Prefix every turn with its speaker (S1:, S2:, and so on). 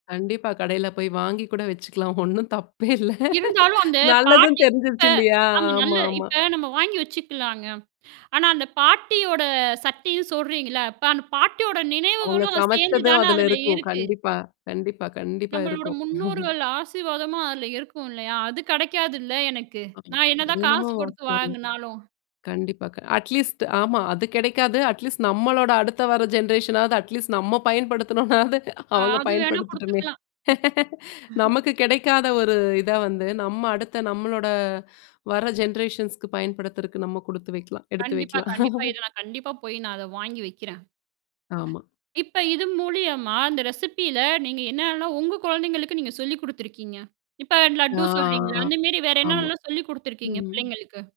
S1: கண்டிப்பா, கடையில போய் வாங்கி கூட வச்சுக்கலாம். ஒண்ணும் தப்பே இல்ல.
S2: இருந்தாலும் அந்த
S1: நல்லதன்னு
S2: பாட்டி இப்ப
S1: தெரிஞ்சிருச்சு இல்லையா?
S2: ஆமா. நல்ல
S1: ஆமாமா.
S2: இப்ப நம்ம வாங்கி வச்சுக்கலாங்க. ஆனா அந்த பாட்டியோட சட்டின்னு சொல்றீங்கல? இப்ப அந்த பாட்டியோட
S1: அவங்க
S2: நினைவுகளும் சேர்ந்து
S1: சமைச்சதும்
S2: தானே
S1: அதுல
S2: அதுல
S1: இருக்கும்.
S2: இருக்கு.
S1: கண்டிப்பா கண்டிப்பா கண்டிப்பா
S2: நம்மளோட
S1: இருக்கும்.
S2: முன்னோர்கள் ஆசீர்வாதமு அதுல இருக்கும் இல்லையா? அது கிடைக்காதுல்ல எனக்கு?
S1: ம்.
S2: நான்
S1: அது
S2: என்னதான்
S1: என்னமோ
S2: காசு குடுத்து
S1: வாஸ்தவம்தான்.
S2: வாங்குனாலும்.
S1: கண்டிப்பா அட்லீஸ்ட் ஆமா. அது கிடைக்காது. அட்லீஸ்ட் நம்மளோட அடுத்த வர அட்லீஸ்ட் நம்ம பயன்படுத்தணும்னாவது அவங்க
S2: அது வேணா
S1: பயன்படுத்துட்டுமே.
S2: குடுத்துக்கலாம். ம்.
S1: நமக்கு கிடைக்காத ஒரு இத வந்து நம்ம அடுத்த நம்மளோட வர ஜெனரேஷன்ஸ்க்கு பயன்படுத்துறக்கு நம்ம குடுத்து வைக்கலாம், எடுத்து
S2: கண்டிப்பா,
S1: வைக்கலாம்.
S2: கண்டிப்பா. இத நான் கண்டிப்பா போய் நான் அத வாங்கி வைக்கிறேன்.
S1: ஆமா.
S2: இப்ப இது மூலியமா அந்த ரெசிபில நீங்க என்னலாம் உங்க குழந்தைங்களுக்கு நீங்க சொல்லி குடுத்துருக்கீங்க? இப்ப
S1: ஆ.
S2: லட்டு சொல்றீங்கள? அந்தமரி வேற
S1: ஆமா.
S2: என்னலாம் சொல்லிக் குடுத்துருக்கீங்க
S1: ம்.
S2: பிள்ளைங்களுக்கு?